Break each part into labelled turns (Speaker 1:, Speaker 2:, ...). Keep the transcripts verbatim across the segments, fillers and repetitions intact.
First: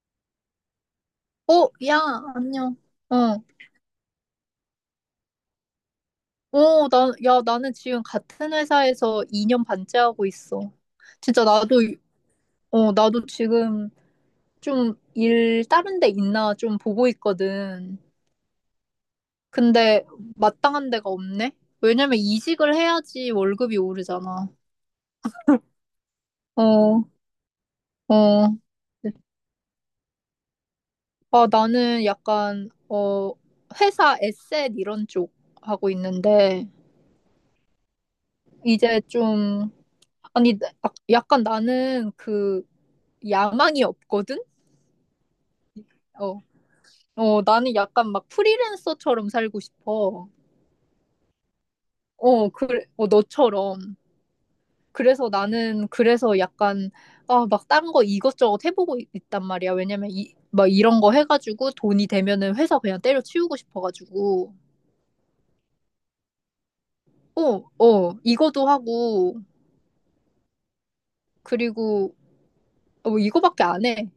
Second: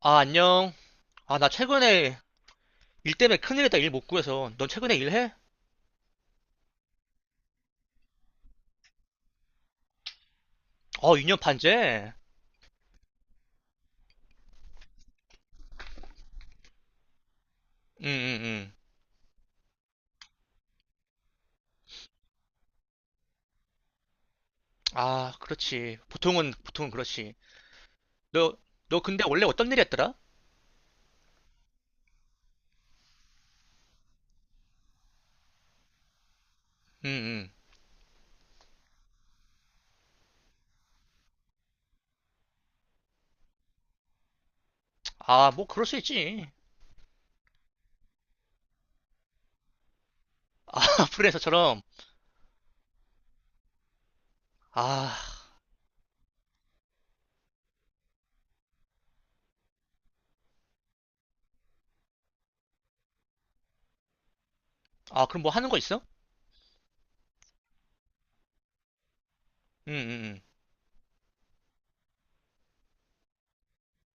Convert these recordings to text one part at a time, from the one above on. Speaker 1: 아, 안녕. 아, 나
Speaker 2: 어, 야,
Speaker 1: 최근에
Speaker 2: 안녕.
Speaker 1: 일
Speaker 2: 어,
Speaker 1: 때문에 큰일이다. 일 못 구해서. 넌 최근에 일해?
Speaker 2: 어, 나, 야, 나는 지금 같은 회사에서 이 년 반째 하고 있어.
Speaker 1: 어, 이 년
Speaker 2: 진짜 나도,
Speaker 1: 반째?
Speaker 2: 어, 나도 지금 좀 일 다른 데 있나 좀 보고 있거든.
Speaker 1: 응, 응, 응.
Speaker 2: 근데 마땅한 데가 없네? 왜냐면 이직을 해야지 월급이 오르잖아.
Speaker 1: 아, 그렇지. 보통은, 보통은
Speaker 2: 어,
Speaker 1: 그렇지.
Speaker 2: 어.
Speaker 1: 너, 너 근데 원래 어떤 일 했더라?
Speaker 2: 아, 나는 약간, 어, 회사 에셋 이런 쪽 하고 있는데,
Speaker 1: 응, 응.
Speaker 2: 이제 좀, 아니, 나- 약간 나는 그, 야망이 없거든?
Speaker 1: 아, 뭐, 그럴 수
Speaker 2: 어.
Speaker 1: 있지.
Speaker 2: 어, 나는 약간 막 프리랜서처럼 살고 싶어.
Speaker 1: 아, 프리랜서처럼.
Speaker 2: 어, 그래, 어, 너처럼.
Speaker 1: 아,
Speaker 2: 그래서 나는 그래서 약간, 아, 막 딴 거 이것저것 해보고 있- 있단 말이야. 왜냐면 이, 막 이런 거 해가지고 돈이 되면은 회사 그냥 때려치우고 싶어가지고.
Speaker 1: 아, 그럼 뭐 하는 거 있어?
Speaker 2: 어, 어, 이거도 하고,
Speaker 1: 응, 응, 응.
Speaker 2: 그리고, 어, 이거밖에 안 해.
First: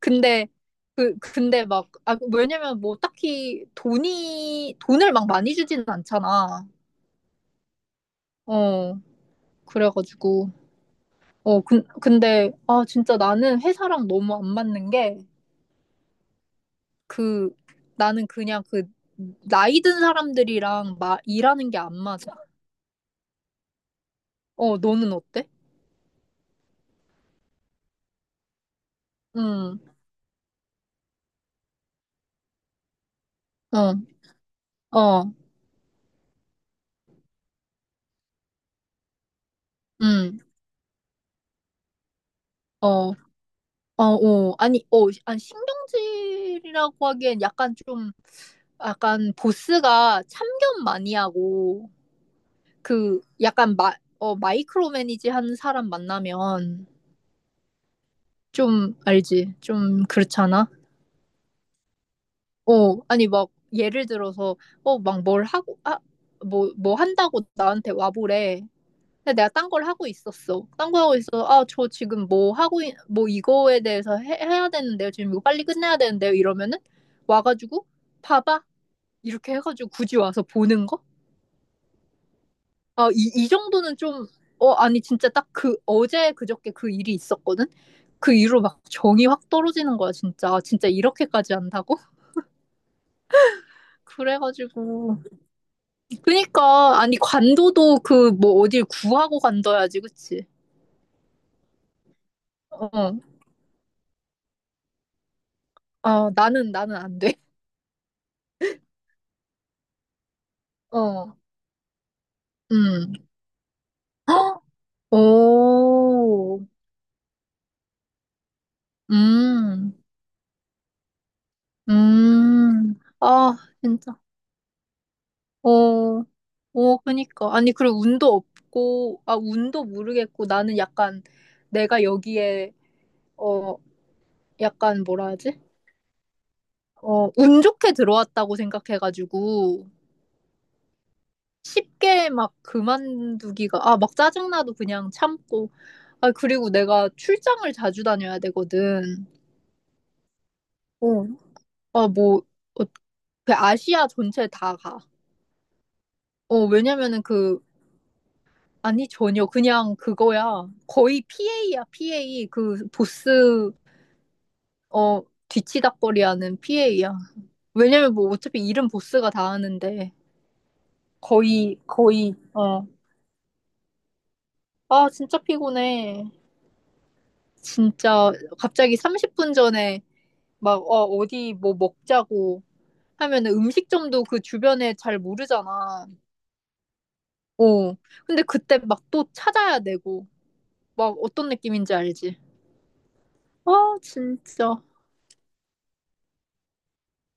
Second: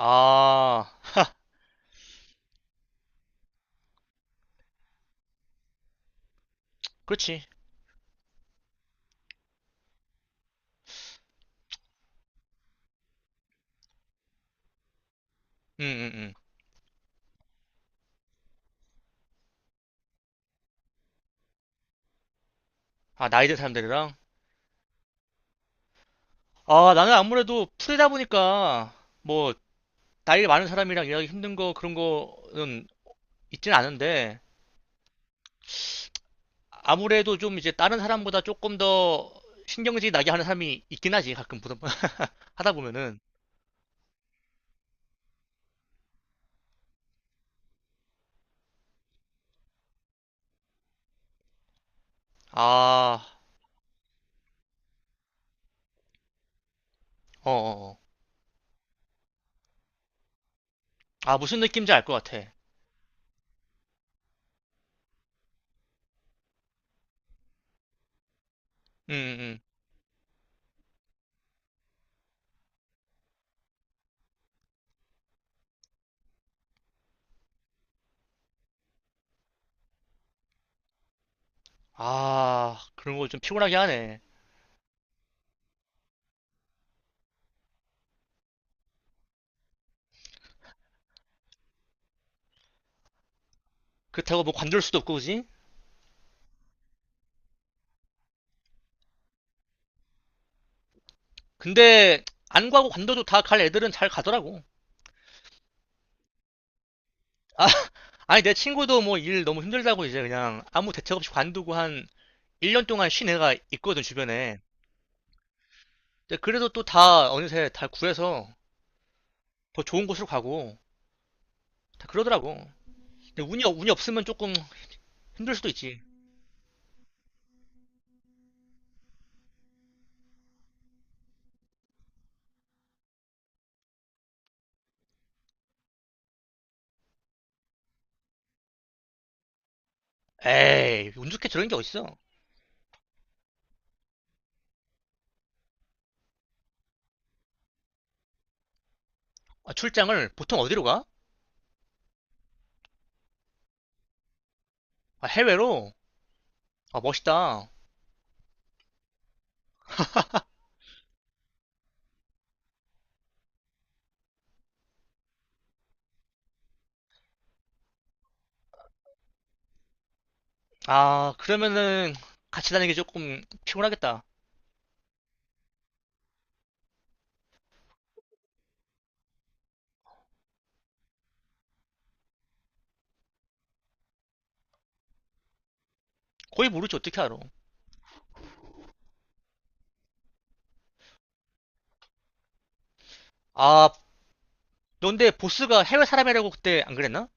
Speaker 2: 근데, 그,
Speaker 1: 하,
Speaker 2: 근데 막, 아, 왜냐면 뭐 딱히 돈이, 돈을 막 많이 주지는 않잖아.
Speaker 1: 그렇지.
Speaker 2: 어. 그래가지고 어 근, 근데 아 진짜 나는 회사랑 너무 안 맞는 게,
Speaker 1: 응, 응, 응.
Speaker 2: 그 나는 그냥 그 나이 든 사람들이랑 마, 일하는 게 안 맞아.
Speaker 1: 아, 나이 든 사람들이랑?
Speaker 2: 어 너는 어때?
Speaker 1: 아, 나는 아무래도 프리다 보니까, 뭐,
Speaker 2: 응.
Speaker 1: 나이 많은 사람이랑 일하기 힘든 거, 그런 거는 있진
Speaker 2: 어.
Speaker 1: 않은데,
Speaker 2: 어.
Speaker 1: 아무래도 좀 이제 다른 사람보다 조금 더 신경질 나게
Speaker 2: 응.
Speaker 1: 하는 사람이 있긴 하지. 가끔 보다 보- 하다
Speaker 2: 어.
Speaker 1: 보면은
Speaker 2: 어, 어, 아니, 어, 아니, 신경질이라고 하기엔 약간 좀, 약간 보스가 참견 많이 하고,
Speaker 1: 아,
Speaker 2: 그, 약간 마, 어, 마이크로 매니지 하는 사람 만나면,
Speaker 1: 어, 어, 어.
Speaker 2: 좀, 알지? 좀 그렇잖아?
Speaker 1: 아 무슨 느낌인지 알 것 같아. 음,
Speaker 2: 어, 아니, 막, 예를 들어서, 어, 막 뭘 하고, 아, 뭐, 뭐 한다고 나한테 와보래.
Speaker 1: 음.
Speaker 2: 근데 내가 딴
Speaker 1: 음.
Speaker 2: 걸 하고 있었어. 딴 거 하고 있어. 아, 저 지금 뭐 하고, 있, 뭐 이거에 대해서 해, 해야 되는데요. 지금 이거 빨리 끝내야 되는데요. 이러면은, 와가지고, 봐봐. 이렇게 해가지고 굳이 와서 보는 거?
Speaker 1: 아
Speaker 2: 아,
Speaker 1: 그런 거
Speaker 2: 이,
Speaker 1: 좀
Speaker 2: 이
Speaker 1: 피곤하게
Speaker 2: 정도는
Speaker 1: 하네.
Speaker 2: 좀, 어, 아니, 진짜 딱 그, 어제 그저께 그 일이 있었거든? 그 이후로 막 정이 확 떨어지는 거야, 진짜. 아, 진짜 이렇게까지 한다고?
Speaker 1: 그렇다고 뭐 관둘 수도 없고
Speaker 2: 그래가지고.
Speaker 1: 그지?
Speaker 2: 그니까 아니 관도도 그 뭐 어딜 구하고 간다야지, 그치?
Speaker 1: 근데 안 가고
Speaker 2: 어,
Speaker 1: 관둬도 다 갈 애들은 잘 가더라고.
Speaker 2: 어.. 나는 나는 안 돼.
Speaker 1: 아, 아니 내 친구도 뭐 일 너무 힘들다고 이제 그냥 아무 대책 없이
Speaker 2: 어.
Speaker 1: 관두고 한 일 년 동안
Speaker 2: 음.
Speaker 1: 쉰 애가 있거든 주변에. 근데
Speaker 2: 오.
Speaker 1: 그래도 또 다 어느새 다 구해서 더
Speaker 2: 음.
Speaker 1: 좋은 곳으로 가고 다 그러더라고.
Speaker 2: 음.
Speaker 1: 근데
Speaker 2: 아,
Speaker 1: 운이, 없- 운이
Speaker 2: 진짜.
Speaker 1: 없으면 조금 힘들 수도 있지.
Speaker 2: 어. 어 그니까 아니, 그리고 운도 없고, 아 운도 모르겠고, 나는 약간 내가 여기에 어 약간 뭐라 하지? 어 운 좋게 들어왔다고 생각해가지고,
Speaker 1: 에이, 운 좋게 저런 게 어딨어.
Speaker 2: 쉽게 막 그만두기가, 아 막 짜증나도 그냥 참고. 아 그리고 내가 출장을 자주 다녀야 되거든.
Speaker 1: 아, 출장을 보통 어디로 가?
Speaker 2: 어. 아 뭐 어, 그 아시아 전체 다 가.
Speaker 1: 아, 해외로?
Speaker 2: 어
Speaker 1: 아,
Speaker 2: 왜냐면은, 그,
Speaker 1: 멋있다.
Speaker 2: 아니, 전혀 그냥 그거야. 거의 피 에이야, 피 에이, 그 보스 어 뒤치다꺼리하는 피 에이야. 왜냐면 뭐 어차피 일은 보스가 다 하는데,
Speaker 1: 아,
Speaker 2: 거의
Speaker 1: 그러면은
Speaker 2: 거의.
Speaker 1: 같이
Speaker 2: 어
Speaker 1: 다니기 조금 피곤하겠다.
Speaker 2: 아 진짜 피곤해. 진짜 갑자기 삼십 분 전에 막, 어, 어디 뭐 먹자고 하면은 음식점도 그 주변에 잘 모르잖아.
Speaker 1: 거의 모르지, 어떻게 알아.
Speaker 2: 어, 근데 그때 막 또 찾아야 되고, 막 어떤 느낌인지 알지?
Speaker 1: 아,
Speaker 2: 아, 진짜.
Speaker 1: 넌데 보스가 해외 사람이라고 그때 안 그랬나?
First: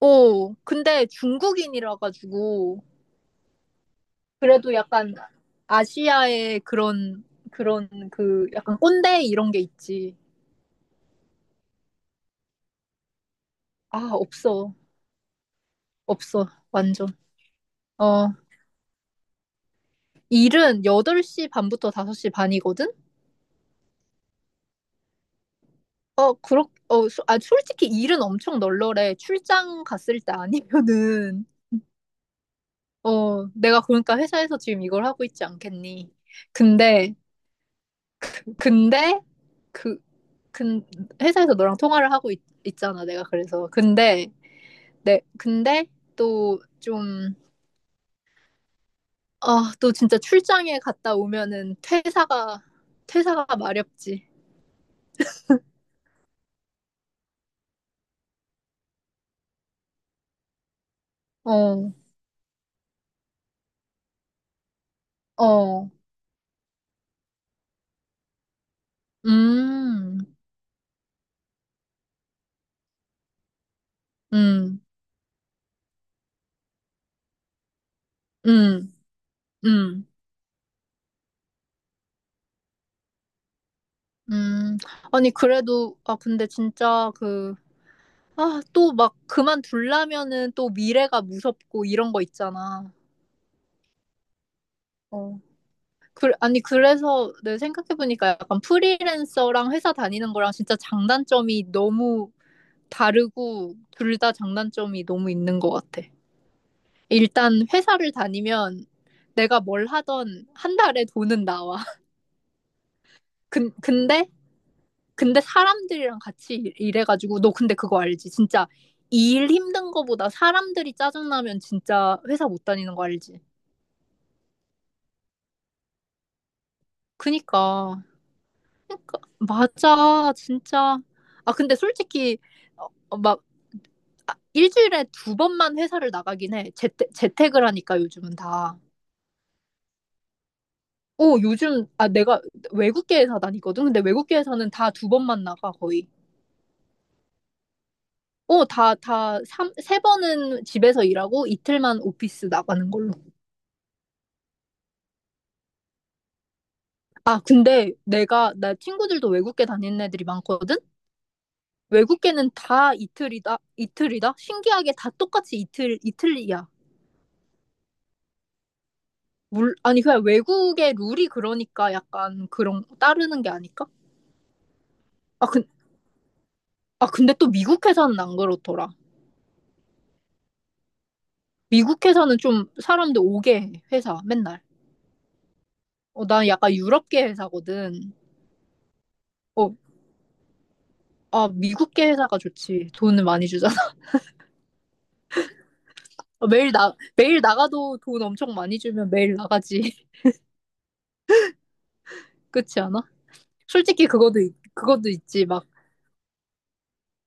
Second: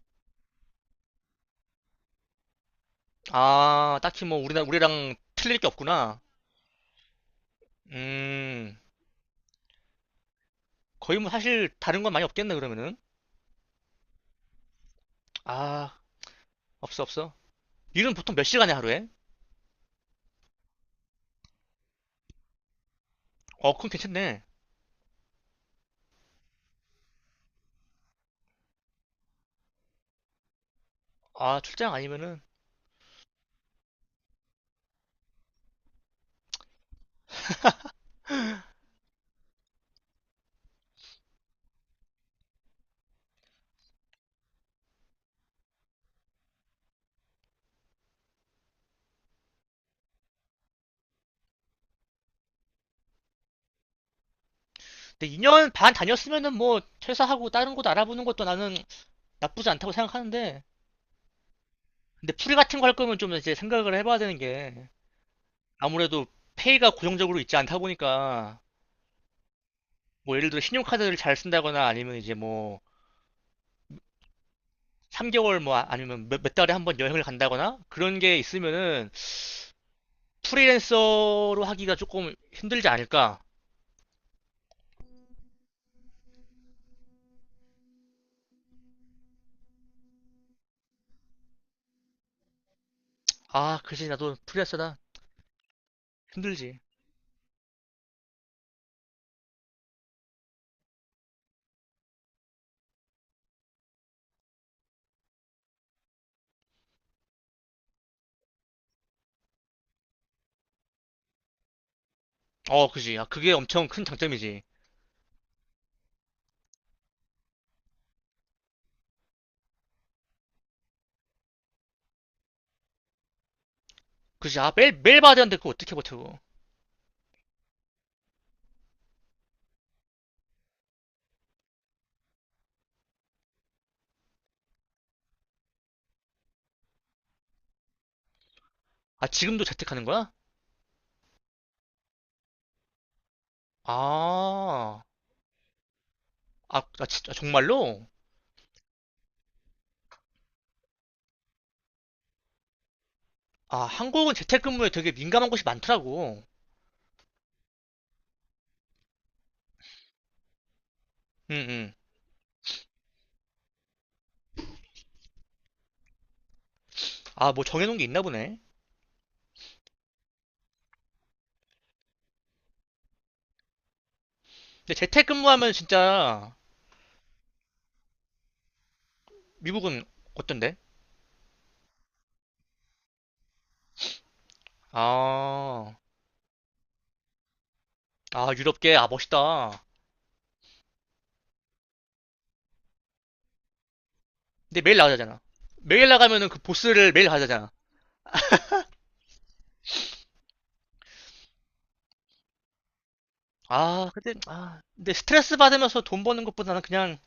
Speaker 2: 어, 근데 중국인이라 가지고,
Speaker 1: 아, 딱히 뭐 우리나,
Speaker 2: 그래도
Speaker 1: 우리랑
Speaker 2: 약간
Speaker 1: 틀릴 게 없구나.
Speaker 2: 아시아의 그런, 그런 그
Speaker 1: 음,
Speaker 2: 약간 꼰대 이런 게 있지.
Speaker 1: 거의 뭐 사실 다른 건 많이 없겠네, 그러면은.
Speaker 2: 아, 없어.
Speaker 1: 아,
Speaker 2: 없어.
Speaker 1: 없어,
Speaker 2: 완전.
Speaker 1: 없어. 일은
Speaker 2: 어,
Speaker 1: 보통 몇 시간에 하루에?
Speaker 2: 일은 여덟 시 반부터 다섯 시 반이거든?
Speaker 1: 어, 그럼 괜찮네.
Speaker 2: 어, 그렇, 어, 소- 아, 솔직히 일은 엄청 널널해. 출장 갔을 때 아니면은,
Speaker 1: 아, 출장 아니면은
Speaker 2: 어, 내가 그러니까 회사에서 지금 이걸 하고 있지 않겠니? 근데, 근데, 그, 근, 회사에서 너랑 통화를 하고 있, 잖아, 내가. 그래서, 근데, 내, 근데 또 좀, 아, 또 진짜 출장에 갔다 오면은 퇴사가, 퇴사가 마렵지.
Speaker 1: 근데 이 년 반 다녔으면은 뭐 퇴사하고 다른 곳 알아보는 것도 나는 나쁘지 않다고 생각하는데
Speaker 2: 어,
Speaker 1: 근데 풀 같은 거 할 거면 좀 이제 생각을 해봐야 되는 게
Speaker 2: 어,
Speaker 1: 아무래도 페이가 고정적으로 있지 않다 보니까
Speaker 2: 음,
Speaker 1: 뭐 예를 들어 신용카드를 잘 쓴다거나 아니면 이제 뭐
Speaker 2: 음,
Speaker 1: 삼 개월 뭐 아- 아니면 몇, 몇 달에 한 번 여행을 간다거나 그런 게
Speaker 2: 음,
Speaker 1: 있으면은
Speaker 2: 음.
Speaker 1: 프리랜서로 하기가 조금 힘들지 않을까?
Speaker 2: 음, 아니, 그래도, 아, 근데 진짜 그, 아, 또 막 그만둘라면은 또 미래가 무섭고 이런 거 있잖아.
Speaker 1: 아, 그지 나도 프리랜서다
Speaker 2: 어. 그, 아니,
Speaker 1: 힘들지.
Speaker 2: 그래서 내 생각해보니까, 약간 프리랜서랑 회사 다니는 거랑 진짜 장단점이 너무 다르고, 둘 다 장단점이 너무 있는 것 같아. 일단 회사를 다니면, 내가 뭘 하던 한 달에 돈은 나와.
Speaker 1: 어, 그지. 아, 그게
Speaker 2: 근,
Speaker 1: 엄청 큰
Speaker 2: 근데
Speaker 1: 장점이지.
Speaker 2: 근데 사람들이랑 같이 일- 해가지고, 너 근데 그거 알지? 진짜 일 힘든 거보다 사람들이 짜증나면 진짜 회사 못 다니는 거 알지?
Speaker 1: 그지. 아, 매일 매일 봐야 되는데 그거 어떻게 버텨?
Speaker 2: 그니까. 그니까 맞아, 진짜. 아 근데 솔직히 어, 어, 막 아, 일주일에 두 번만 회사를 나가긴 해. 재택, 재택을 하니까, 요즘은 다.
Speaker 1: 아, 지금도 재택하는 거야?
Speaker 2: 어, 요즘 아 내가 외국계 회사 다니거든. 근데 외국계 회사는 다
Speaker 1: 아,
Speaker 2: 두 번만 나가, 거의.
Speaker 1: 아, 아, 진짜, 정말로?
Speaker 2: 어, 다, 다, 삼, 세 번은 집에서 일하고 이틀만 오피스 나가는 걸로.
Speaker 1: 아, 한국은 재택근무에 되게 민감한 곳이 많더라고.
Speaker 2: 아, 근데 내가, 나 친구들도 외국계 다니는 애들이 많거든?
Speaker 1: 응, 응.
Speaker 2: 외국계는 다 이틀이다? 이틀이다? 신기하게 다 똑같이 이틀, 이틀이야.
Speaker 1: 아, 뭐 정해놓은 게 있나 보네.
Speaker 2: 물, 아니, 그냥 외국의 룰이 그러니까 약간 그런, 따르는 게 아닐까?
Speaker 1: 근데
Speaker 2: 아, 근,
Speaker 1: 재택근무하면 진짜
Speaker 2: 아, 근데 또 미국 회사는 안 그렇더라.
Speaker 1: 미국은 어떤데?
Speaker 2: 미국 회사는 좀 사람들 오게 해, 회사, 맨날.
Speaker 1: 아,
Speaker 2: 어, 난 약간 유럽계 회사거든.
Speaker 1: 아, 유럽계, 아,
Speaker 2: 어,
Speaker 1: 멋있다.
Speaker 2: 아, 미국계 회사가 좋지. 돈을 많이 주잖아.
Speaker 1: 근데 매일 나가잖아. 매일 나가면은 그
Speaker 2: 매일 나,
Speaker 1: 보스를 매일
Speaker 2: 매일
Speaker 1: 가잖아. 자
Speaker 2: 나가도 돈 엄청 많이 주면 매일 나가지. 그렇지 않아? 솔직히
Speaker 1: 아, 근데,
Speaker 2: 그것도 있-
Speaker 1: 아,
Speaker 2: 그것도
Speaker 1: 근데
Speaker 2: 있지,
Speaker 1: 스트레스
Speaker 2: 막.
Speaker 1: 받으면서 돈 버는 것보다는 그냥,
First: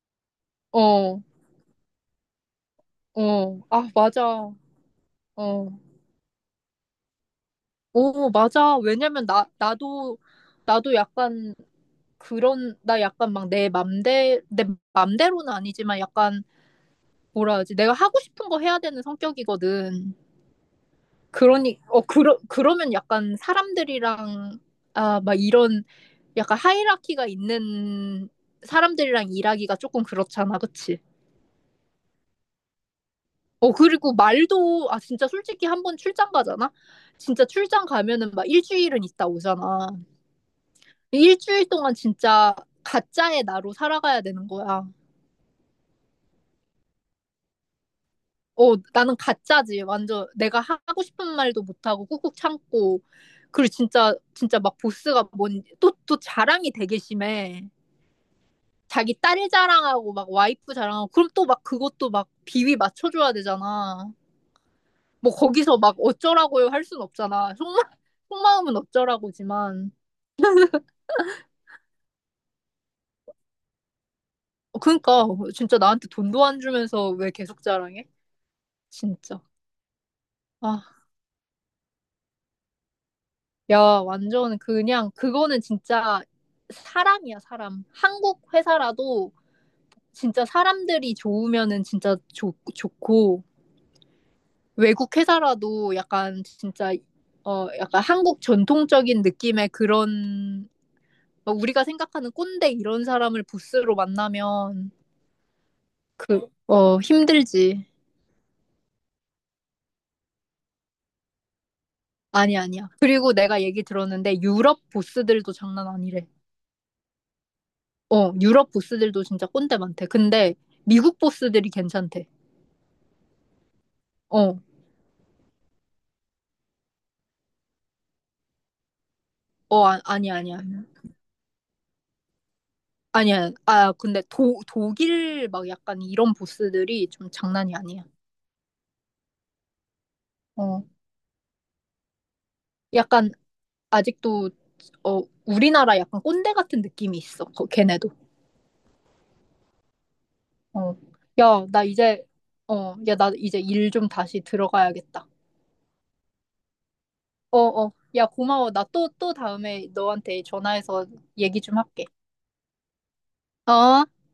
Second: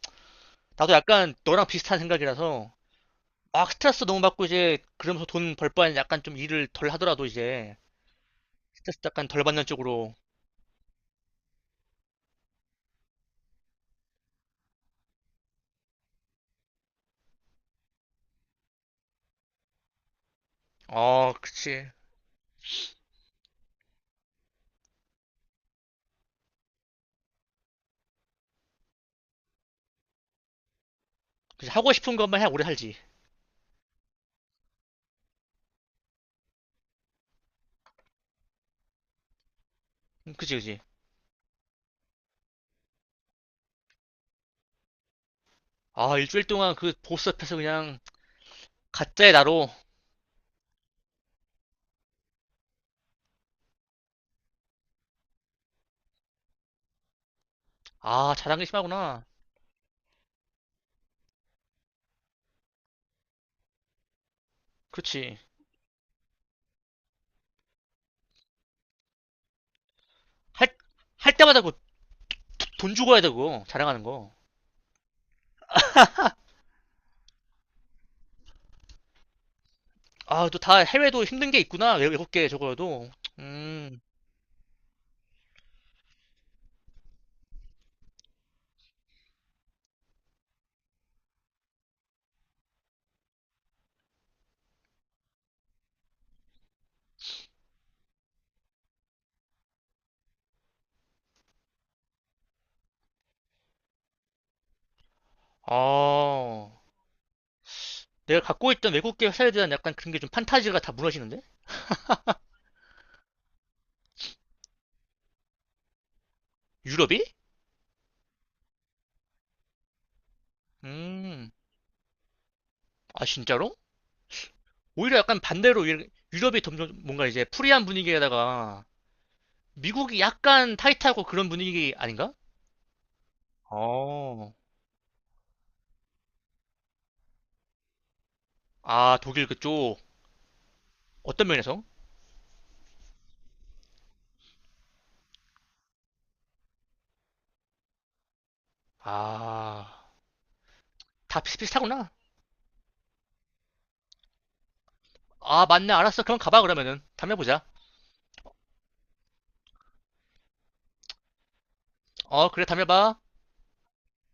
Speaker 1: 나도
Speaker 2: 어,
Speaker 1: 약간 너랑 비슷한 생각이라서,
Speaker 2: 어,
Speaker 1: 막
Speaker 2: 아,
Speaker 1: 스트레스 너무
Speaker 2: 맞아,
Speaker 1: 받고 이제, 그러면서 돈 벌
Speaker 2: 어,
Speaker 1: 바엔 약간 좀 일을 덜 하더라도 이제,
Speaker 2: 오, 맞아.
Speaker 1: 스트레스
Speaker 2: 왜냐면
Speaker 1: 약간 덜
Speaker 2: 나
Speaker 1: 받는 쪽으로
Speaker 2: 나도 나도 약간. 그런 나 약간 막 내 맘대 내 맘대로는 아니지만, 약간 뭐라 하지, 내가 하고 싶은 거 해야 되는 성격이거든.
Speaker 1: 어,
Speaker 2: 그러니
Speaker 1: 그치.
Speaker 2: 어 그러 그러면, 약간 사람들이랑 아 막 이런 약간 하이라키가 있는 사람들이랑 일하기가 조금 그렇잖아, 그치?
Speaker 1: 그치. 하고 싶은 것만 해 오래 살지.
Speaker 2: 어, 그리고 말도, 아, 진짜 솔직히 한 번 출장 가잖아? 진짜 출장 가면은 막 일주일은 있다 오잖아.
Speaker 1: 음, 그치, 그치.
Speaker 2: 일주일 동안 진짜 가짜의 나로 살아가야 되는 거야.
Speaker 1: 아, 일주일 동안 그 보스 앞에서 그냥
Speaker 2: 어, 나는
Speaker 1: 가짜의 나로.
Speaker 2: 가짜지. 완전 내가 하- 하고 싶은 말도 못하고 꾹꾹 참고. 그리고 진짜, 진짜 막 보스가 뭔, 또, 또 자랑이 되게 심해.
Speaker 1: 아, 자랑이
Speaker 2: 자기
Speaker 1: 심하구나.
Speaker 2: 딸 자랑하고 막 와이프 자랑하고. 그럼 또 막 그것도 막 비위 맞춰줘야 되잖아. 뭐
Speaker 1: 그렇지.
Speaker 2: 거기서 막 어쩌라고요 할 순 없잖아. 속마, 속마음은 어쩌라고지만.
Speaker 1: 할, 할 때마다 그 돈 주고 해야 되고, 자랑하는 거.
Speaker 2: 어, 그러니까 진짜 나한테 돈도 안 주면서 왜 계속 자랑해? 진짜.
Speaker 1: 아, 또 다
Speaker 2: 아,
Speaker 1: 해외도 힘든 게 있구나. 외, 외국계 저거도.
Speaker 2: 야,
Speaker 1: 음,
Speaker 2: 완전 그냥 그거는 진짜 사람이야, 사람. 한국 회사라도 진짜 사람들이 좋으면은 진짜 좋, 좋고, 외국 회사라도 약간 진짜 어 약간 한국 전통적인 느낌의 그런, 막 우리가 생각하는 꼰대 이런 사람을 부스로 만나면, 그,
Speaker 1: 어.
Speaker 2: 어, 힘들지.
Speaker 1: 내가 갖고 있던 외국계 회사에 대한 약간 그런 게 좀 판타지가 다 무너지는데?
Speaker 2: 아니, 아니야. 그리고 내가 얘기 들었는데 유럽 보스들도 장난 아니래.
Speaker 1: 유럽이?
Speaker 2: 어, 유럽 보스들도 진짜 꼰대 많대. 근데 미국
Speaker 1: 음,
Speaker 2: 보스들이 괜찮대.
Speaker 1: 아, 진짜로?
Speaker 2: 어,
Speaker 1: 오히려 약간 반대로 유- 유럽이 점점 뭔가 이제 프리한 분위기에다가
Speaker 2: 어, 아,
Speaker 1: 미국이
Speaker 2: 아니, 아니야.
Speaker 1: 약간 타이트하고 그런 분위기 아닌가?
Speaker 2: 아니야. 아, 근데
Speaker 1: 어,
Speaker 2: 도, 독일 막 약간 이런 보스들이 좀 장난이 아니야.
Speaker 1: 아, 독일 그쪽.
Speaker 2: 어,
Speaker 1: 어떤 면에서?
Speaker 2: 약간 아직도, 어, 우리나라 약간 꼰대 같은 느낌이 있어. 거- 걔네도.
Speaker 1: 아,
Speaker 2: 어,
Speaker 1: 다
Speaker 2: 야, 나
Speaker 1: 비슷비슷하구나.
Speaker 2: 이제, 어, 야, 나 이제 일 좀 다시 들어가야겠다.
Speaker 1: 아, 맞네. 알았어. 그럼 가봐, 그러면은. 담배
Speaker 2: 어,
Speaker 1: 보자.
Speaker 2: 어. 야, 고마워. 나 또, 또 다음에 너한테 전화해서 얘기 좀 할게.
Speaker 1: 어, 그래, 담배 봐.
Speaker 2: 어?